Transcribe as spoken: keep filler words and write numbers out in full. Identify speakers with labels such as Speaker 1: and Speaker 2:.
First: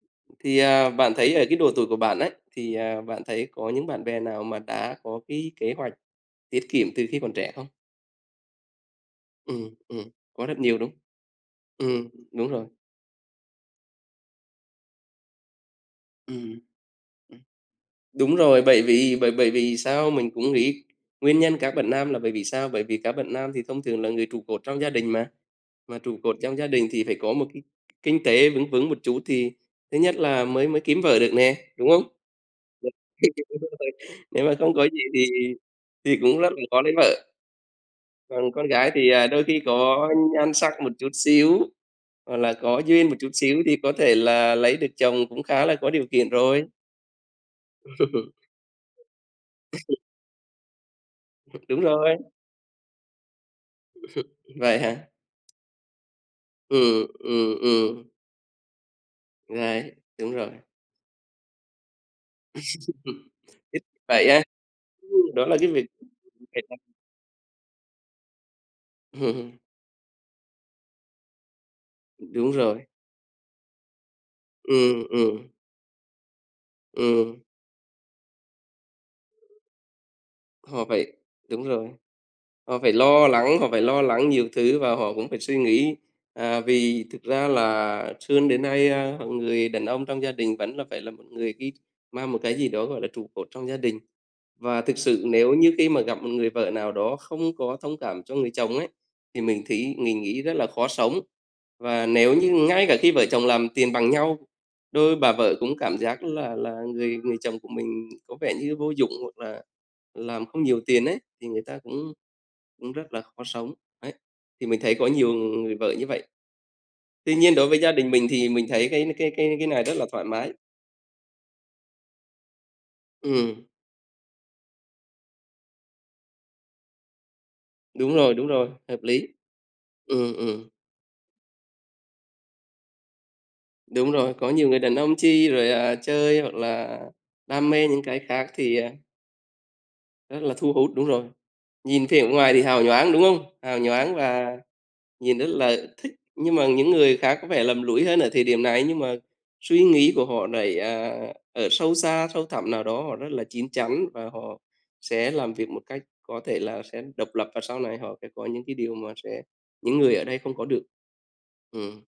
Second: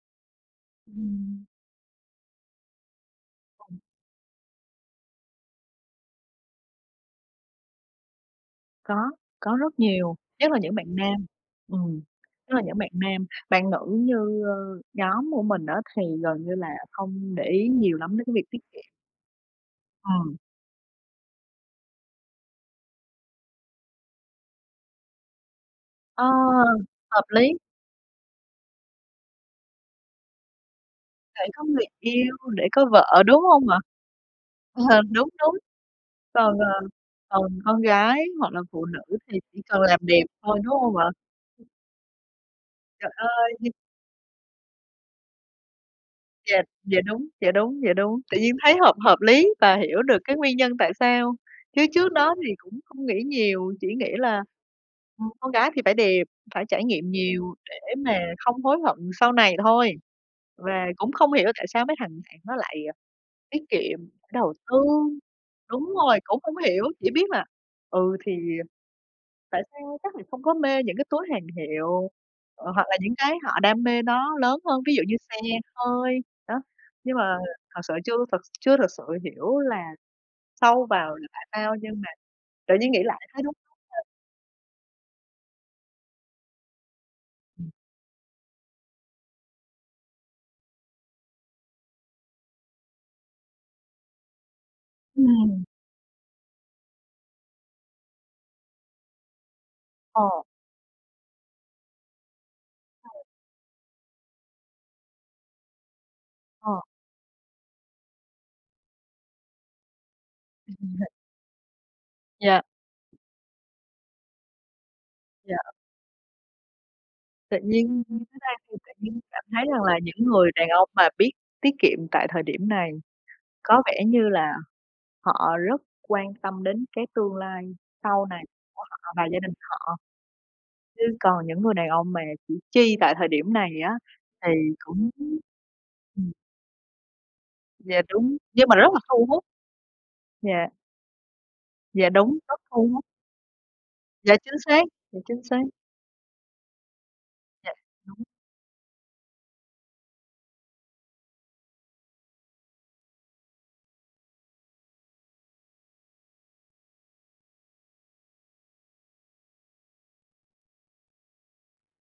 Speaker 1: Thì, à, bạn thấy
Speaker 2: Ừm.
Speaker 1: ở cái độ tuổi của bạn ấy thì, à, bạn thấy có
Speaker 2: [unintelligible]
Speaker 1: những bạn bè nào mà đã có cái kế hoạch tiết kiệm từ khi còn trẻ không?
Speaker 2: Có, có
Speaker 1: Ừm,
Speaker 2: rất
Speaker 1: ừm,
Speaker 2: nhiều,
Speaker 1: có
Speaker 2: nhất là
Speaker 1: rất
Speaker 2: những
Speaker 1: nhiều
Speaker 2: bạn
Speaker 1: đúng
Speaker 2: nam ừm,
Speaker 1: Ừm, đúng
Speaker 2: nhất là
Speaker 1: rồi.
Speaker 2: những bạn nam. Bạn nữ như, ờ, nhóm của mình á, thì gần như
Speaker 1: Ừm.
Speaker 2: là không
Speaker 1: Ừm.
Speaker 2: để ý nhiều lắm đến cái
Speaker 1: Đúng
Speaker 2: việc tiết
Speaker 1: rồi, bởi
Speaker 2: kiệm.
Speaker 1: vì bởi bởi vì sao mình
Speaker 2: Ừm.
Speaker 1: cũng nghĩ nguyên nhân các bạn nam là bởi vì sao? Bởi vì các bạn nam thì thông thường là người trụ cột trong gia đình mà, mà trụ
Speaker 2: Ờ,
Speaker 1: cột trong gia đình thì phải
Speaker 2: hợp
Speaker 1: có một
Speaker 2: lý!
Speaker 1: cái kinh tế vững vững một chút thì thứ nhất là mới mới kiếm vợ được
Speaker 2: Để
Speaker 1: nè,
Speaker 2: có người
Speaker 1: đúng không?
Speaker 2: yêu, để có
Speaker 1: [unintelligible]
Speaker 2: vợ, đúng
Speaker 1: Thì đúng
Speaker 2: hông ạ?
Speaker 1: rồi, nếu mà không có gì thì
Speaker 2: Đúng, đúng.
Speaker 1: thì cũng rất,
Speaker 2: Còn,
Speaker 1: ừm,
Speaker 2: ờ,
Speaker 1: khó lấy vợ.
Speaker 2: còn con gái
Speaker 1: Còn
Speaker 2: hoặc là
Speaker 1: con
Speaker 2: phụ
Speaker 1: gái
Speaker 2: nữ
Speaker 1: thì, à,
Speaker 2: thì
Speaker 1: đôi khi
Speaker 2: chỉ cần làm
Speaker 1: có
Speaker 2: đẹp
Speaker 1: nhan
Speaker 2: thôi,
Speaker 1: sắc
Speaker 2: đúng
Speaker 1: một
Speaker 2: hông ạ?
Speaker 1: chút xíu hoặc là có duyên
Speaker 2: Trời
Speaker 1: một chút
Speaker 2: ơi!
Speaker 1: xíu
Speaker 2: Ngh
Speaker 1: thì có thể là lấy được chồng cũng khá là có điều kiện rồi.
Speaker 2: Yeah, dạ đúng, dạ đúng, dạ đúng. Tự nhiên thấy hợp hợp lý và hiểu được cái nguyên nhân tại sao
Speaker 1: Đúng
Speaker 2: chứ trước
Speaker 1: rồi.
Speaker 2: đó thì cũng không nghĩ nhiều, chỉ nghĩ là,
Speaker 1: Vậy hả?
Speaker 2: ừm, con gái thì phải đẹp, phải trải
Speaker 1: Ừm,
Speaker 2: nghiệm nhiều
Speaker 1: ừm,
Speaker 2: để
Speaker 1: ừm.
Speaker 2: mà không hối hận sau này thôi.
Speaker 1: Ngáy, đúng rồi.
Speaker 2: Và cũng không hiểu tại sao mấy thằng bạn nó lại, à, tiết
Speaker 1: Ít
Speaker 2: kiệm,
Speaker 1: vậy á?
Speaker 2: đầu tư
Speaker 1: Đó là cái việc
Speaker 2: đúng rồi, cũng hông
Speaker 1: [unintelligible]
Speaker 2: hiểu, chỉ biết là, ừ, thì tại sao chắc là không có mê những cái túi hàng hiệu,
Speaker 1: Ừm, đúng
Speaker 2: ờ, hoặc
Speaker 1: rồi.
Speaker 2: là những cái họ đam mê nó lớn hơn, ví dụ
Speaker 1: Ừm,
Speaker 2: như xe
Speaker 1: ừm.
Speaker 2: hơi, đó. Nhưng mà
Speaker 1: Ừm.
Speaker 2: thật sự chưa thật chưa thật sự hiểu là
Speaker 1: Họ
Speaker 2: sâu
Speaker 1: phải
Speaker 2: vào là tại
Speaker 1: đúng
Speaker 2: sao
Speaker 1: rồi,
Speaker 2: nhưng mà tự
Speaker 1: họ
Speaker 2: nhiên
Speaker 1: phải
Speaker 2: nghĩ lại
Speaker 1: lo
Speaker 2: thấy đúng.
Speaker 1: lắng, họ phải lo
Speaker 2: [unintelligible]
Speaker 1: lắng nhiều thứ và họ cũng phải suy nghĩ, à, vì thực ra
Speaker 2: Ừm.
Speaker 1: là xươn đến nay, a, h người đàn ông trong gia đình vẫn là phải là một người ghi mang một cái gì đó gọi là trụ cột trong gia đình. Và thực sự nếu
Speaker 2: Ừm.
Speaker 1: như khi mà gặp một người vợ nào đó không có thông cảm cho người chồng ấy, thì mình thí mình nghĩ
Speaker 2: Ờ.
Speaker 1: rất là khó sống. Và nếu như ngay cả khi
Speaker 2: Hay.
Speaker 1: vợ chồng làm tiền bằng nhau, đôi bà vợ cũng cảm giác là
Speaker 2: Ờ.
Speaker 1: là người người chồng của mình có vẻ như vô dụng hoặc là làm không nhiều tiền ấy, thì người ta cũng
Speaker 2: Dạ.
Speaker 1: cũng rất là khó sống, ấy, thì mình thấy có nhiều
Speaker 2: Dạ.
Speaker 1: người vợ như vậy. Tuy nhiên
Speaker 2: Tự
Speaker 1: đối với gia
Speaker 2: nhiên
Speaker 1: đình
Speaker 2: tính
Speaker 1: mình
Speaker 2: ra
Speaker 1: thì mình
Speaker 2: thì
Speaker 1: thấy
Speaker 2: tự
Speaker 1: cái n
Speaker 2: nhiên
Speaker 1: cái
Speaker 2: cảm
Speaker 1: cái
Speaker 2: thấy
Speaker 1: cái
Speaker 2: rằng
Speaker 1: này rất
Speaker 2: là
Speaker 1: là thoải
Speaker 2: những
Speaker 1: mái.
Speaker 2: người đàn ông mà biết tiết kiệm tại thời điểm này
Speaker 1: Ừm.
Speaker 2: có vẻ như là họ rất quan tâm đến cái tương lai
Speaker 1: Đúng
Speaker 2: sau
Speaker 1: rồi,
Speaker 2: này
Speaker 1: đúng rồi,
Speaker 2: của
Speaker 1: hợp
Speaker 2: họ và
Speaker 1: lý.
Speaker 2: gia đình họ,
Speaker 1: Ừm, ừm.
Speaker 2: chứ còn những người đàn ông mà chỉ chi tại thời điểm này á,
Speaker 1: Đúng rồi, có
Speaker 2: thì
Speaker 1: nhiều người đàn
Speaker 2: cũng
Speaker 1: ông chi rồi, à,
Speaker 2: ừm.
Speaker 1: chơi hoặc là đam mê
Speaker 2: Dạ
Speaker 1: những cái
Speaker 2: đúng,
Speaker 1: khác
Speaker 2: nhưng mà
Speaker 1: thì, à
Speaker 2: rất là thu hút.
Speaker 1: rất là
Speaker 2: Dạ.
Speaker 1: thu hút, đúng rồi. Nhìn
Speaker 2: Dạ
Speaker 1: vẻ
Speaker 2: đúng,
Speaker 1: ngoài thì
Speaker 2: rất
Speaker 1: hào
Speaker 2: thu hút.
Speaker 1: nhoáng, đúng không? Hào nhoáng
Speaker 2: Dạ chính
Speaker 1: và
Speaker 2: xác, dạ
Speaker 1: nhìn
Speaker 2: chính
Speaker 1: rất
Speaker 2: xác.
Speaker 1: là thích, nhưng mà những người khác có vẻ
Speaker 2: Dạ
Speaker 1: lầm lũi hơn
Speaker 2: đúng.
Speaker 1: ở thời điểm này nhưng mà suy nghĩ của họ lại, à, ở sâu xa, sâu thẳm nào đó họ rất là chín chắn, và họ sẽ làm việc một cách có thể là sẽ độc lập và sau này họ sẽ có những cái điều mà sẽ những người ở đây không có được. Ừm.